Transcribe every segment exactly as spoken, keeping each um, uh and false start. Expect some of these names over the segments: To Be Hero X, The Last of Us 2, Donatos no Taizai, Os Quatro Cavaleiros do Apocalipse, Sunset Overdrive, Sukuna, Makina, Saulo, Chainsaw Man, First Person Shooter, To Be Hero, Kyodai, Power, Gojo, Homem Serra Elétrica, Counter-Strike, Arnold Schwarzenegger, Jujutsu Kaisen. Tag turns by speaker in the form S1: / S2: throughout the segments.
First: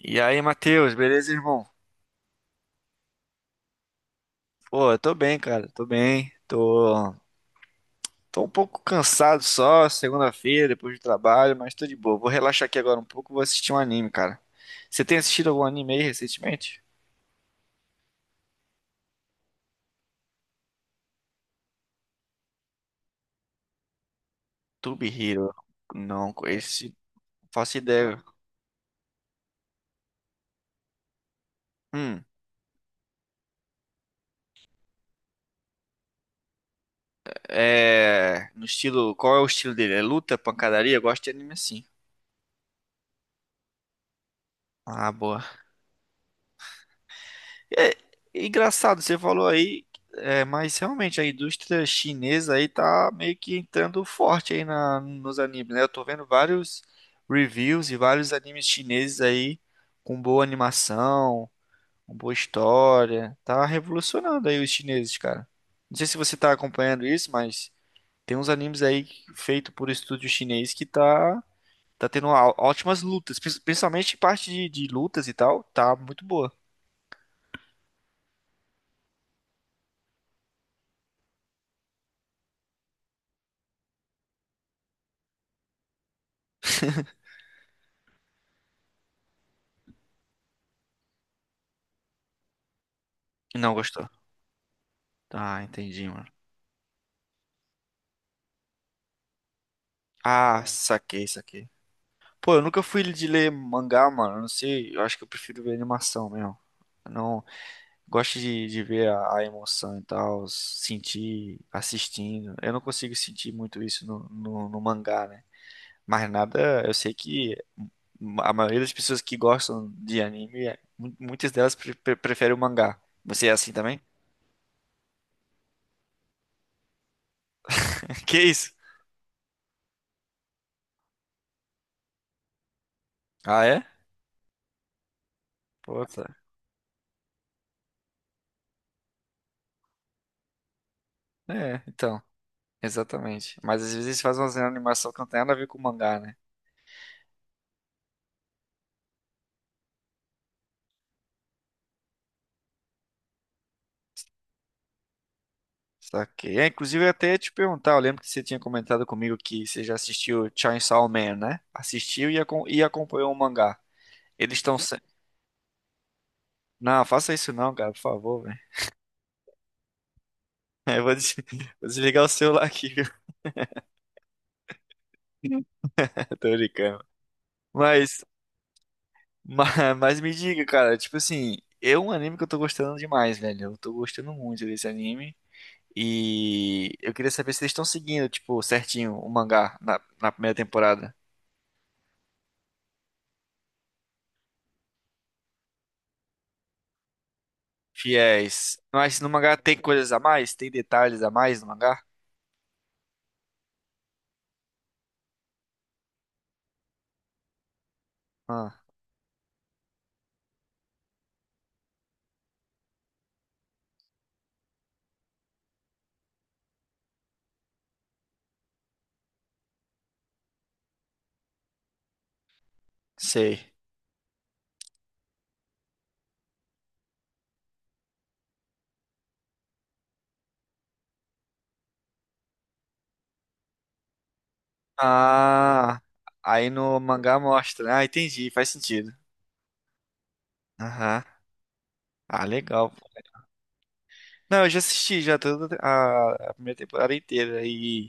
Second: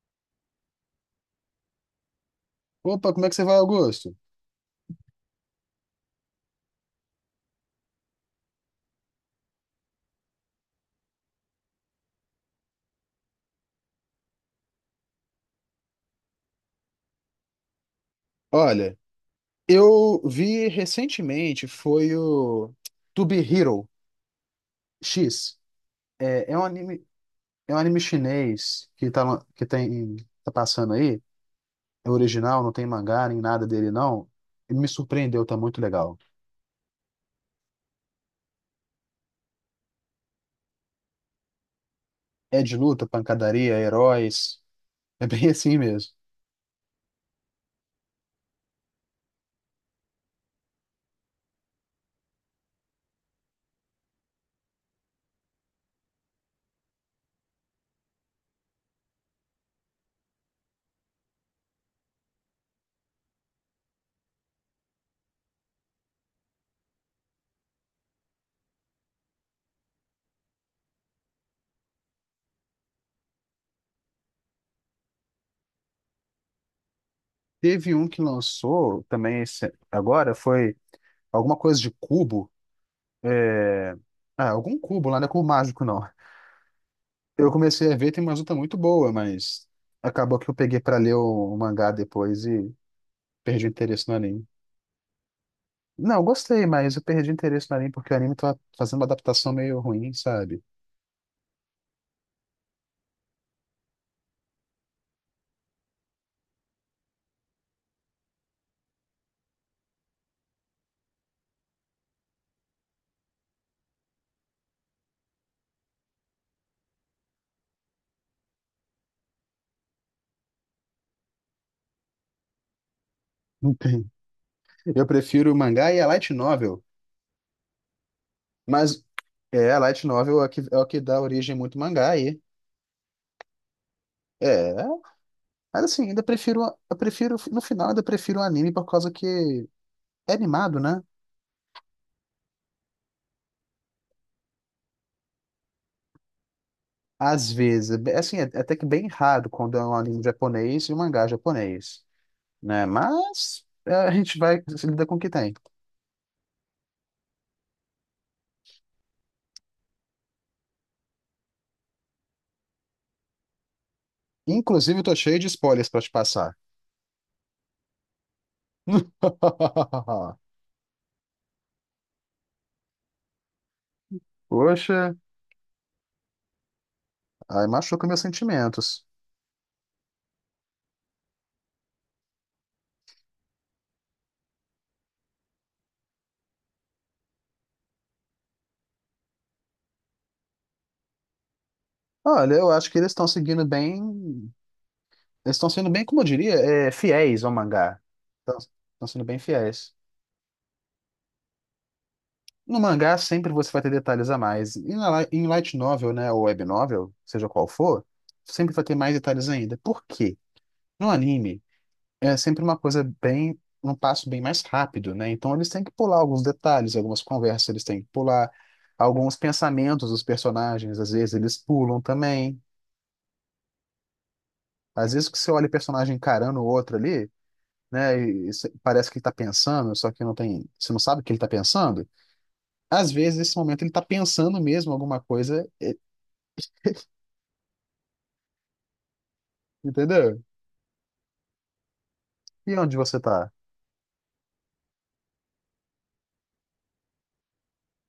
S1: E aí, Matheus, beleza, irmão?
S2: Opa, como é que você vai, Augusto?
S1: Pô, eu tô bem, cara, tô bem. Tô, tô um pouco cansado só, segunda-feira, depois do trabalho, mas tô de boa. Vou relaxar aqui agora um pouco, vou assistir um anime, cara. Você tem assistido algum anime aí recentemente?
S2: Olha, eu vi recentemente, foi o To Be Hero
S1: Tube Hero.
S2: X.
S1: Não,
S2: É, é um
S1: esse
S2: anime,
S1: não
S2: é
S1: faço
S2: um anime
S1: ideia.
S2: chinês que tá, lan- que tem, tá passando aí. É
S1: Hum,
S2: original, não tem mangá nem nada dele, não. E me surpreendeu, tá muito legal.
S1: é. No estilo. Qual é o estilo dele? É luta, pancadaria? Eu gosto de anime assim.
S2: É de luta, pancadaria, heróis.
S1: Ah,
S2: É
S1: boa.
S2: bem assim mesmo.
S1: É engraçado, você falou aí, é, mas realmente a indústria chinesa aí tá meio que entrando forte aí na, nos animes, né? Eu tô vendo vários reviews e vários animes chineses aí com boa animação, com boa história. Tá revolucionando aí os chineses, cara. Não sei se você tá acompanhando isso, mas tem uns animes aí feito por estúdio chinês que tá, tá tendo ó- ótimas lutas, prin- principalmente parte de, de lutas e tal, tá muito boa.
S2: Teve um que lançou também esse- agora, foi alguma coisa de cubo. É... Ah, algum cubo lá, não é cubo mágico, não. Eu comecei a ver, tem uma luta muito boa, mas acabou que eu peguei pra ler o, o mangá depois e perdi o
S1: Não
S2: interesse
S1: gostou.
S2: no anime.
S1: Ah, entendi,
S2: Não, eu
S1: mano.
S2: gostei, mas eu perdi o interesse no anime porque o anime tá fazendo uma adaptação meio ruim, sabe?
S1: Ah, saquei, saquei. Pô, eu nunca fui de ler mangá, mano. Eu Não sei, eu acho que eu prefiro ver animação mesmo. Eu não gosto de, de ver a, a emoção e tal, sentir assistindo. Eu não consigo sentir muito isso no, no, no mangá, né? Mas nada, eu sei que a maioria das pessoas que gostam de anime, é- mu- muitas delas pre- pre- preferem o mangá. Você é assim
S2: Não
S1: também?
S2: tem. Eu prefiro o mangá e a light novel,
S1: Que isso?
S2: mas é, a light novel é o que, é o que dá origem muito mangá aí.
S1: Ah, é?
S2: É, mas
S1: Pô,
S2: assim, ainda
S1: tá.
S2: prefiro, eu prefiro, no final ainda prefiro o anime por causa que é animado, né?
S1: É, então, exatamente. Mas às vezes eles fazem uma animação que não tem nada a ver com o mangá, né?
S2: Às vezes, é bem- assim, é é até que bem raro quando é um anime japonês e um mangá japonês. Né? Mas é, a gente vai se lidar com o que tem.
S1: Saquei. É, inclusive, eu ia até te perguntar, eu lembro que você tinha comentado comigo que você já assistiu Chainsaw Man, né? Assistiu e, acom- e acompanhou o mangá. Eles estão...
S2: Inclusive,
S1: Se...
S2: eu tô cheio de spoilers pra te passar.
S1: Não, faça isso não, cara, por favor, velho. Eu vou, des- vou desligar o celular aqui, viu?
S2: Poxa,
S1: Tô brincando.
S2: aí machuca meus
S1: Mas,
S2: sentimentos.
S1: mas, mas me diga, cara, tipo assim, é um anime que eu tô gostando demais, velho. Eu tô gostando muito desse anime. E eu queria saber se eles estão seguindo, tipo, certinho o mangá na, na primeira temporada.
S2: Olha, eu acho que eles estão seguindo bem. Eles estão sendo bem, como eu diria, é, fiéis ao mangá.
S1: Fiéis.
S2: Estão
S1: Mas
S2: sendo
S1: no
S2: bem
S1: mangá tem
S2: fiéis.
S1: coisas a mais? Tem detalhes a mais no mangá?
S2: No mangá, sempre você vai ter detalhes a mais. E na, li- em light novel, né, ou web novel, seja qual for, sempre
S1: Ah,
S2: vai ter mais detalhes ainda. Por quê? No anime. É sempre uma coisa bem, um passo bem mais rápido, né? Então eles têm que pular alguns detalhes, algumas conversas, eles têm que pular alguns pensamentos dos personagens, às vezes eles pulam também.
S1: sei.
S2: Às vezes que você olha o personagem encarando o outro ali, né? E cê- parece que ele tá pensando, só que não tem, você não sabe o que ele tá pensando. Às vezes nesse momento ele tá pensando mesmo alguma coisa,
S1: Ah, aí no mangá mostra, né? Ah, entendi, faz sentido.
S2: entendeu?
S1: Aham. Ah,
S2: E
S1: legal.
S2: onde você tá?
S1: Não, eu já assisti já toda a, a primeira temporada inteira e,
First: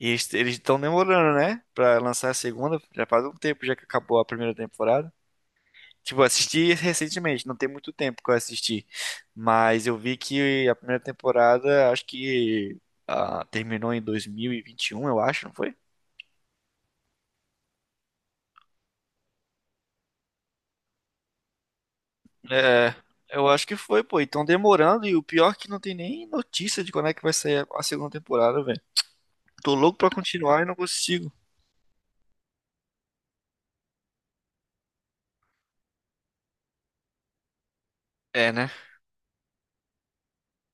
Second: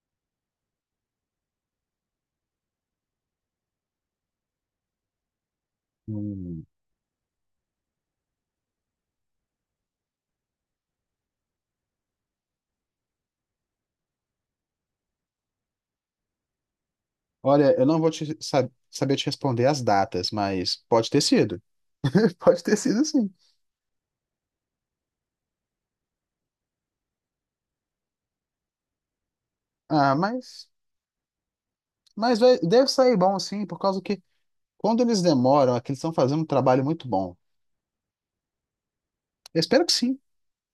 S1: e eles eles estão demorando, né? Pra lançar a segunda. Já faz um tempo já que acabou a primeira temporada. Tipo, eu
S2: Hum.
S1: assisti recentemente, não tem muito tempo que eu assisti. Mas eu vi que a primeira temporada, acho que ah, terminou em dois mil e vinte e um, eu acho, não foi?
S2: Olha, eu não vou te sa- saber te responder as datas, mas pode ter sido. Pode ter
S1: É,
S2: sido sim.
S1: eu acho que foi, pô. E tão demorando, e o pior é que não tem nem notícia de quando é que vai sair a segunda temporada, velho. Tô louco pra
S2: Ah,
S1: continuar e
S2: mas
S1: não consigo.
S2: Mas vai- deve sair bom, sim, por causa que quando eles demoram, é que eles estão fazendo um trabalho muito bom.
S1: É, né?
S2: Eu espero que sim.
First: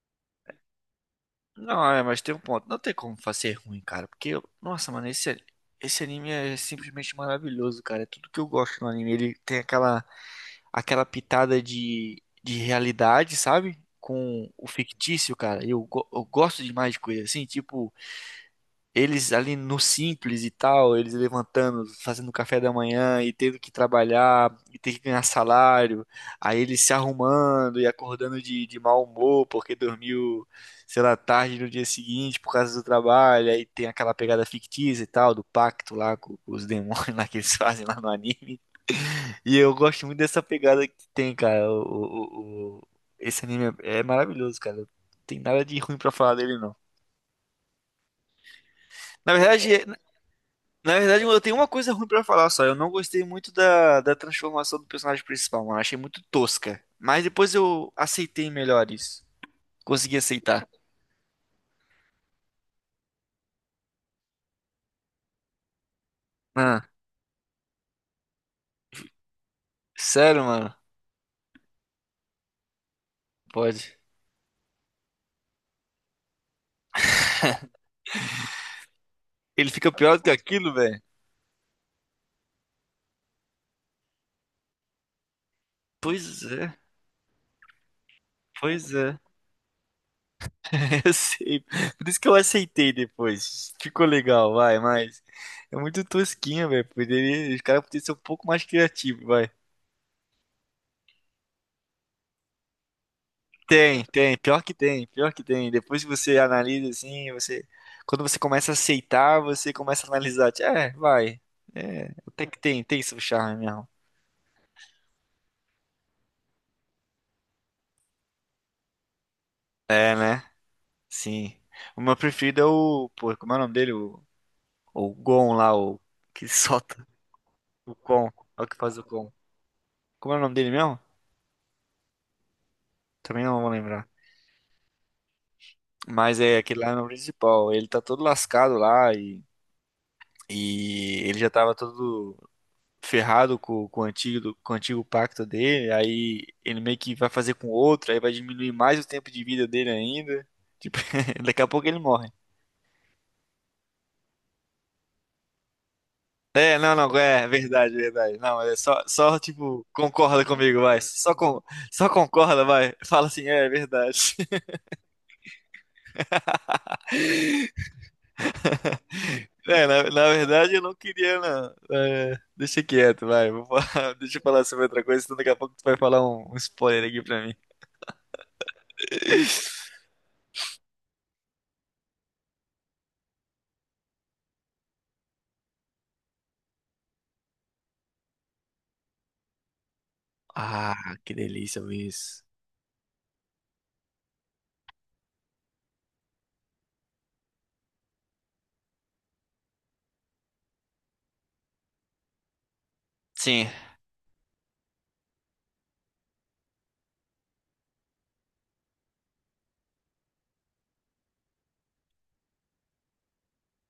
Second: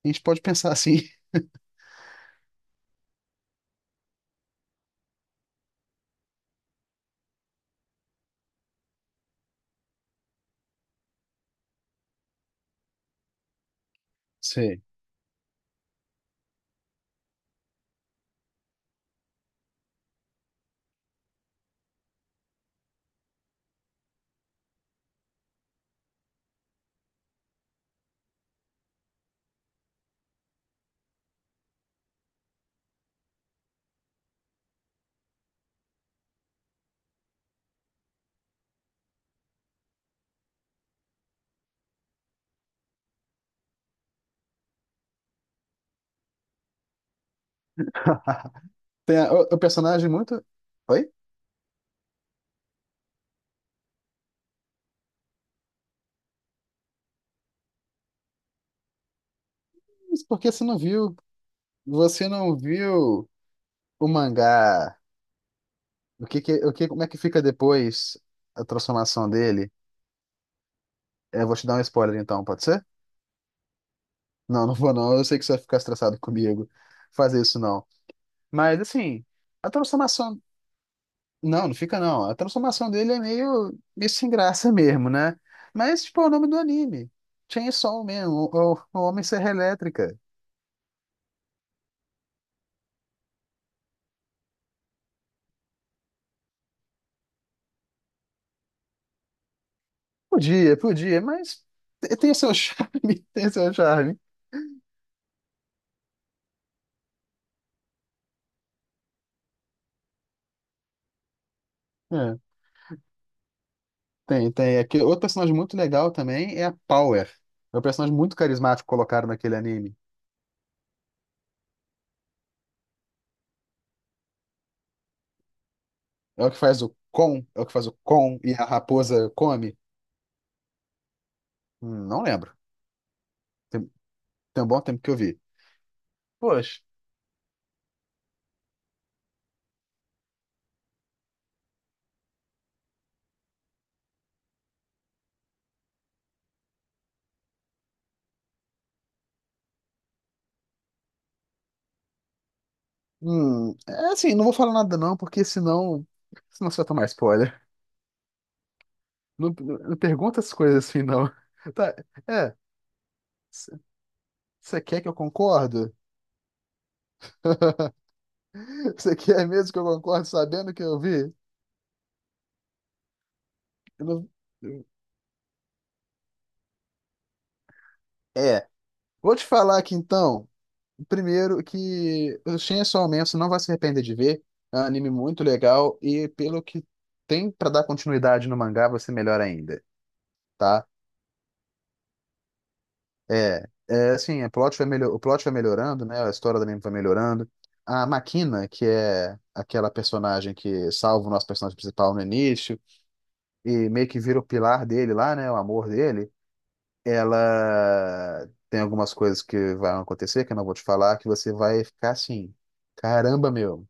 S2: A gente pode pensar assim.
S1: Não, é, mas tem um ponto. Não tem como fazer ruim, cara. Porque, eu- nossa, mano, esse, esse anime é simplesmente maravilhoso, cara. É tudo que eu gosto no anime. Ele tem aquela aquela pitada de, de realidade, sabe? Com o
S2: Sei.
S1: fictício, cara. Eu, go- eu gosto demais de coisa assim, tipo, eles ali no simples e tal, eles levantando, fazendo café da manhã e tendo que trabalhar e ter que ganhar salário. Aí eles se arrumando e acordando de, de mau humor porque dormiu, sei lá, tarde no dia seguinte por causa do trabalho. Aí tem aquela pegada fictícia e tal, do pacto lá com, com os demônios lá que eles fazem lá no anime. E eu gosto muito dessa pegada que tem, cara. O, o- o- esse anime é é maravilhoso, cara. Não tem nada de ruim pra falar dele, não.
S2: Tem a-
S1: Na
S2: o, o
S1: verdade, É, é-
S2: personagem muito.
S1: na
S2: Oi?
S1: verdade, eu tenho uma coisa ruim pra falar só. Eu não gostei muito da, da transformação do personagem principal, mano. Achei muito tosca. Mas depois eu aceitei melhor isso. Consegui
S2: Mas por que você
S1: aceitar.
S2: não viu? Você não viu o mangá? O que que, o
S1: Ah,
S2: que, como é que fica depois a transformação dele?
S1: sério, mano?
S2: É, eu vou te dar um spoiler então, pode ser?
S1: Pode.
S2: Não, não vou não. Eu sei que você vai ficar estressado comigo fazer isso não. Mas assim, a
S1: Ele fica pior do que
S2: transformação
S1: aquilo, velho?
S2: não, não fica não. A transformação dele é meio, meio sem graça mesmo, né? Mas, tipo, é o
S1: Pois
S2: nome do
S1: é,
S2: anime. Chainsaw mesmo, o, o
S1: pois
S2: o
S1: é.
S2: Homem Serra Elétrica.
S1: Eu sei. Por isso que eu aceitei depois. Ficou legal, vai, mas é muito tosquinho, velho. Poderia, os caras poderiam ser um pouco mais criativos, vai.
S2: Podia, podia, mas te- tem seu charme, tem seu
S1: Tem,
S2: charme.
S1: tem, pior que tem, pior que tem. Depois que você analisa assim, você quando você começa a aceitar, você começa a analisar, tipo, é, vai. É,
S2: É,
S1: até que tem, tem seu charme mesmo.
S2: tem, tem. Aqui, outro personagem muito legal também é a Power. É um personagem muito carismático que colocaram naquele anime.
S1: É, né? Sim. O meu preferido é o, pô, como é o nome dele? O, o Gon lá, o
S2: É
S1: que
S2: o que faz o
S1: solta
S2: Kon, é o que faz o
S1: o Gon,
S2: Kon e
S1: é
S2: a
S1: o que faz o
S2: raposa
S1: Gon.
S2: come.
S1: Como é o nome dele mesmo?
S2: Hum, Não lembro.
S1: Também não vou
S2: Tem,
S1: lembrar.
S2: tem um bom tempo que eu vi.
S1: Mas é aquele
S2: Poxa.
S1: lá no principal. Ele tá todo lascado lá e, e ele já tava todo ferrado com, com o antigo, do- com o antigo pacto dele. Aí ele meio que vai fazer com outro, aí vai diminuir mais o tempo de vida dele ainda. Tipo, daqui a pouco ele morre.
S2: Hum, é assim, não vou falar nada não, porque senão, senão
S1: É,
S2: você vai
S1: não,
S2: tomar
S1: não, é
S2: spoiler.
S1: verdade, verdade. Não, é só, só
S2: Não,
S1: tipo,
S2: não- pergunta
S1: concorda
S2: as
S1: comigo,
S2: coisas
S1: vai.
S2: assim, não.
S1: Só, con-
S2: Tá,
S1: só
S2: é,
S1: concorda, vai. Fala assim, é, é verdade.
S2: você quer que eu concordo? Você quer mesmo que eu
S1: É, na, na
S2: concorde
S1: verdade
S2: sabendo
S1: eu
S2: que
S1: não
S2: eu vi?
S1: queria, não. É, deixa quieto, vai. Vou
S2: Eu
S1: falar-
S2: não-
S1: deixa eu falar sobre outra coisa, senão daqui a pouco tu vai falar um, um spoiler aqui pra mim.
S2: É, vou te falar aqui então, primeiro que o Chainsaw Man você não vai se arrepender de ver, é um anime muito legal e pelo que tem pra dar continuidade no mangá vai ser melhor ainda, tá?
S1: Ah, que delícia ouvir isso.
S2: É, é assim, a plot vai melhor, o plot vai melhorando, né? A história da menina vai melhorando. A Makina, que é aquela personagem que salva o nosso personagem principal no início
S1: Sim.
S2: e meio que vira o pilar dele lá, né? O amor dele. Ela tem algumas coisas que vão acontecer, que eu não vou te falar, que você vai ficar assim, caramba, meu,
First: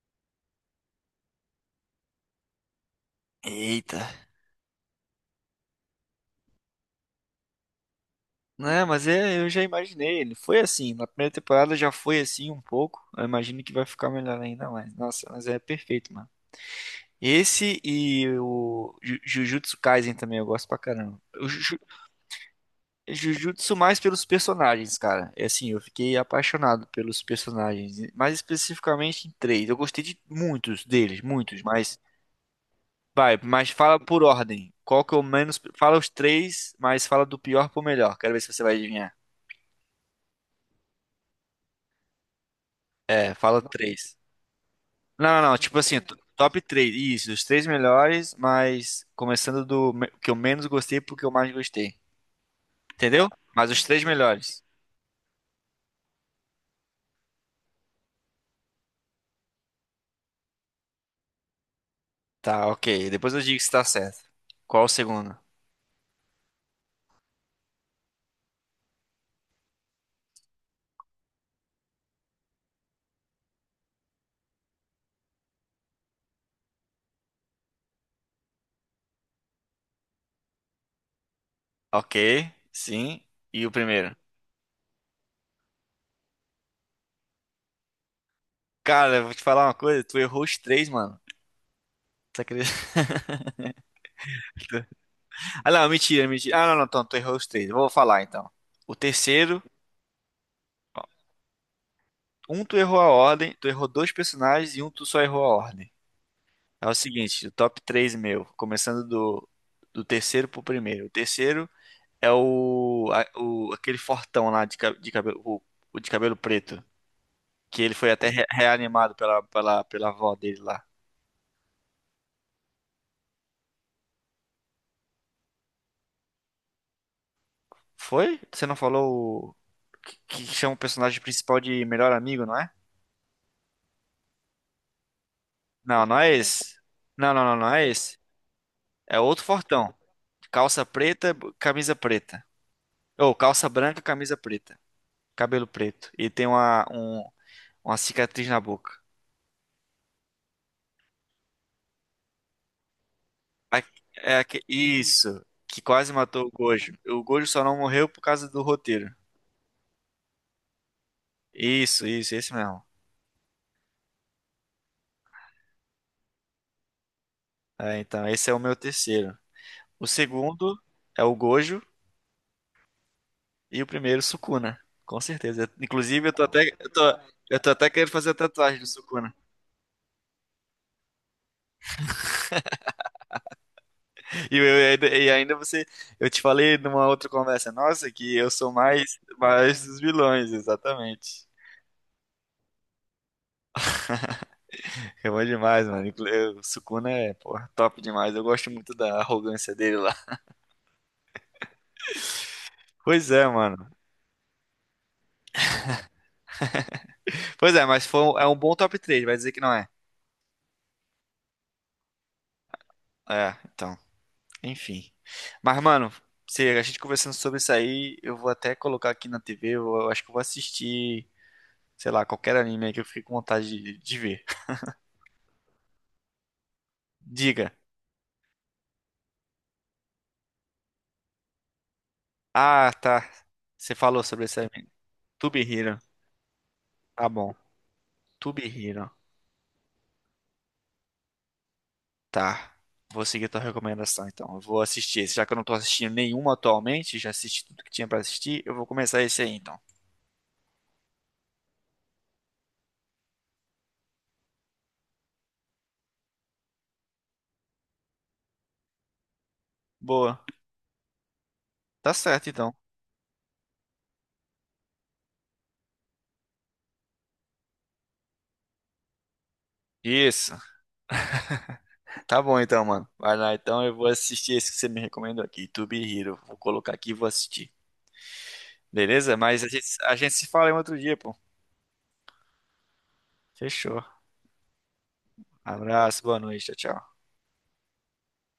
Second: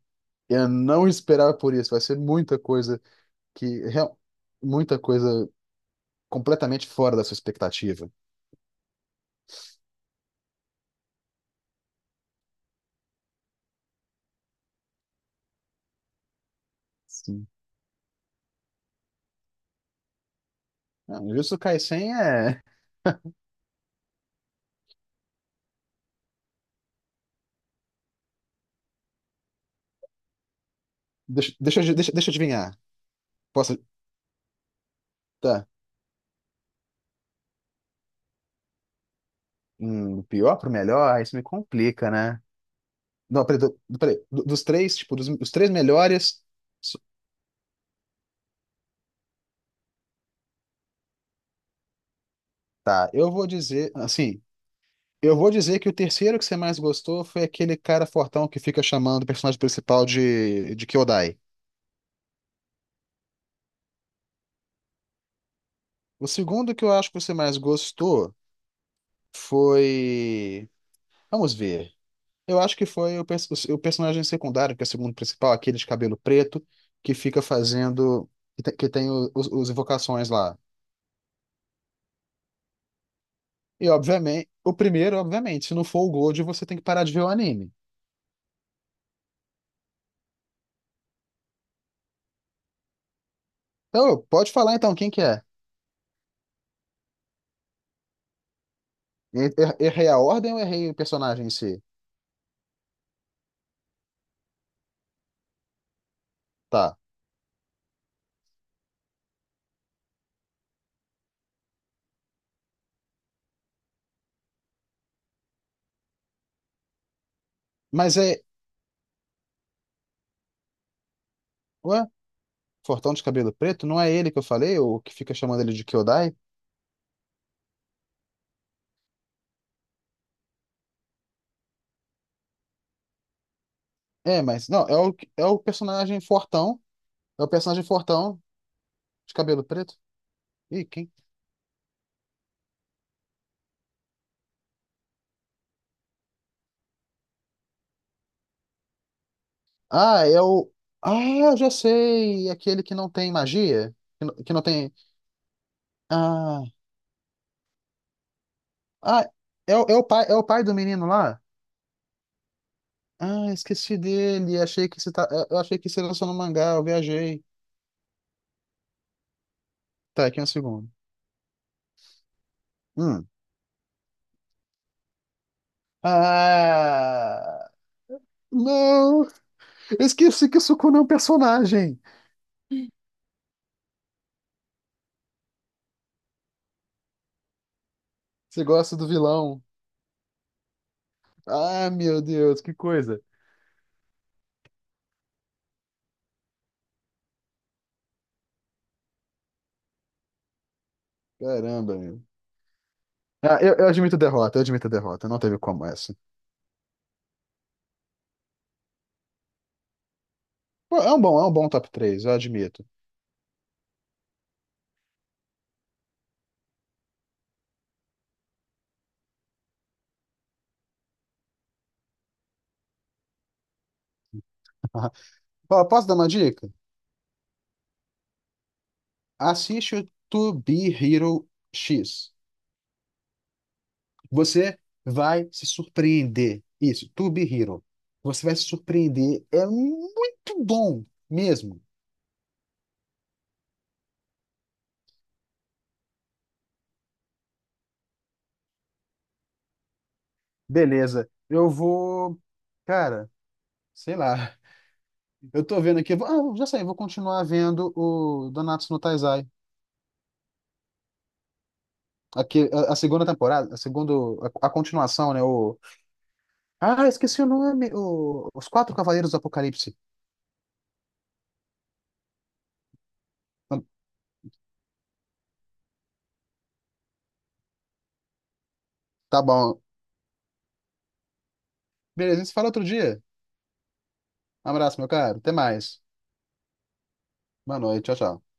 S2: eu não esperava por isso. Vai ser muita coisa que, real-
S1: Eita.
S2: muita coisa completamente fora da sua expectativa.
S1: Não, é, mas é, eu já imaginei. Ele foi assim. Na primeira temporada já foi assim um pouco. Eu imagino que vai ficar melhor ainda mais. Nossa, mas é perfeito, mano.
S2: Sim.
S1: Esse e o Ju- Jujutsu Kaisen também eu gosto pra caramba.
S2: Não,
S1: O
S2: Jujutsu
S1: Ju-
S2: Kaisen é
S1: Jujutsu mais pelos personagens, cara. É assim, eu fiquei apaixonado pelos personagens, mais especificamente em três. Eu gostei de muitos deles,
S2: Deixa,
S1: muitos,
S2: deixa, eu-
S1: mas
S2: deixa, deixa eu adivinhar.
S1: vai, mas
S2: Posso.
S1: fala por ordem. Qual que é o menos?
S2: Tá.
S1: Fala os três, mas fala do pior pro melhor. Quero ver se você vai adivinhar.
S2: Hum, do pior pro melhor, isso me complica, né?
S1: É,
S2: Não, peraí,
S1: fala
S2: do- do-
S1: três.
S2: peraí. Do- dos três, tipo, dos,
S1: Não, não,
S2: os
S1: não,
S2: três
S1: tipo assim, t-
S2: melhores.
S1: top três.
S2: so-
S1: Isso, os três melhores, mas começando do me- que eu menos gostei pro que eu mais gostei.
S2: Tá,
S1: Entendeu?
S2: eu vou
S1: Mas os
S2: dizer.
S1: três
S2: Assim,
S1: melhores.
S2: eu vou dizer que o terceiro que você mais gostou foi aquele cara fortão que fica chamando o personagem principal de, de Kyodai.
S1: Tá, ok. Depois eu digo se tá certo. Qual o segundo?
S2: O segundo que eu acho que você mais gostou foi. Vamos ver. Eu acho que foi o, pers- o personagem secundário, que é o segundo principal, aquele de cabelo preto, que fica fazendo. Que tem, que tem o- os, os invocações lá.
S1: Ok, sim. E o
S2: E,
S1: primeiro?
S2: obviamente, o primeiro, obviamente, se não for o Gold, você tem que parar de ver o anime.
S1: Cara, eu vou te falar uma coisa, tu errou os três, mano. Você acredita?
S2: Então, pode falar então quem que é.
S1: Ah, não, mentira, mentira. Ah, não, não, então, tu errou os três. Eu vou falar então. O
S2: Er-
S1: terceiro,
S2: er- Errei a ordem ou errei o
S1: ó,
S2: personagem em si?
S1: um tu errou a ordem, tu errou dois personagens e um tu só errou a ordem. É o
S2: Tá.
S1: seguinte, o top três meu, começando do, do terceiro pro primeiro. O terceiro é o, a- o aquele fortão lá de, ca- de cabelo, o, o de cabelo preto, que ele foi
S2: Mas
S1: até
S2: é.
S1: re- reanimado pela, pela, pela avó dele lá.
S2: Ué? Fortão de cabelo preto? Não é ele que eu falei, o que fica chamando ele de Kyodai?
S1: Foi? Você não falou o... que, que chama o personagem principal de melhor amigo, não é?
S2: É, mas. Não, é o, é o
S1: Não, não
S2: personagem
S1: é esse.
S2: Fortão.
S1: Não,
S2: É
S1: não,
S2: o
S1: não, não
S2: personagem
S1: é esse.
S2: Fortão
S1: É
S2: de
S1: outro
S2: cabelo
S1: fortão.
S2: preto. Ih,
S1: Calça
S2: quem?
S1: preta, b- camisa preta. Ou calça branca, camisa preta. Cabelo preto. E tem uma, um- uma cicatriz na boca.
S2: Ah, é o. Ah, já sei! Aquele que não tem
S1: A-
S2: magia? Que não,
S1: É
S2: que
S1: aque-
S2: não tem.
S1: isso. Que quase matou o
S2: Ah,
S1: Gojo. O Gojo só não morreu por causa do roteiro.
S2: ah é, o- é, o pai, é o pai do menino lá?
S1: Isso, isso, esse mesmo.
S2: Ah, esqueci dele. Achei que você tá... Eu achei que você lançou no mangá, eu viajei.
S1: É, então, esse é o meu terceiro. O
S2: Tá, aqui um
S1: segundo
S2: segundo.
S1: é o Gojo.
S2: Hum.
S1: E o primeiro, Sukuna. Com certeza. Inclusive, eu tô até, eu tô, eu tô
S2: Ah!
S1: até querendo fazer a tatuagem do
S2: Não!
S1: Sukuna.
S2: Eu esqueci que o Sukuna é um personagem!
S1: E, eu- eu ainda- e ainda você, eu te falei numa outra conversa nossa que eu
S2: Você
S1: sou
S2: gosta do
S1: mais,
S2: vilão?
S1: mais dos vilões, exatamente.
S2: Ah, meu Deus, que coisa!
S1: É bom demais, mano. Inclu- O Sukuna é, porra, top demais. Eu gosto muito da arrogância dele lá.
S2: Caramba, meu.
S1: Pois é,
S2: Ah, eu,
S1: mano.
S2: eu admito derrota, eu admito derrota. Não teve como essa.
S1: Pois é, mas foi um- é um bom top três. Vai dizer que não é.
S2: Pô, é um bom, é um bom top três eu admito.
S1: É, então, enfim. Mas, mano, se a gente conversando sobre isso aí, eu vou até colocar aqui na tê vê, eu eu acho que eu vou assistir sei lá, qualquer anime aí que eu fiquei com vontade de, de ver.
S2: Ó, posso dar uma dica?
S1: Diga.
S2: Assiste o To Be Hero X.
S1: Ah, tá. Você falou sobre esse
S2: Você
S1: anime.
S2: vai
S1: To Be
S2: se
S1: Hero.
S2: surpreender. Isso,
S1: Tá
S2: To Be
S1: bom.
S2: Hero. Você
S1: To
S2: vai se
S1: Be Hero.
S2: surpreender. É muito bom mesmo.
S1: Tá. Vou seguir tua recomendação, então. Eu vou assistir esse. Já que eu não tô assistindo nenhuma atualmente, já assisti tudo que tinha pra assistir, eu vou começar esse aí, então.
S2: Beleza. Eu vou. Cara, sei lá. Eu tô vendo aqui. eu vou- Ah, já sei, eu vou continuar vendo o Donatos no Taizai.
S1: Boa. Tá certo,
S2: Aqui,
S1: então.
S2: a, a segunda temporada, a segunda, a, a continuação, né? O... Ah, esqueci o nome. O... Os Quatro Cavaleiros do Apocalipse.
S1: Isso. Tá bom, então, mano. Vai lá, então. Eu vou assistir esse que você me recomendou aqui. To Be Hero. Vou colocar aqui e vou assistir. Beleza?
S2: Tá
S1: Mas a
S2: bom.
S1: gente, a gente se fala em outro dia, pô.
S2: Beleza, a gente se fala outro dia.
S1: Fechou.
S2: Um abraço, meu caro. Até mais.
S1: Abraço, boa noite. Tchau, tchau.
S2: Boa noite. Tchau, tchau.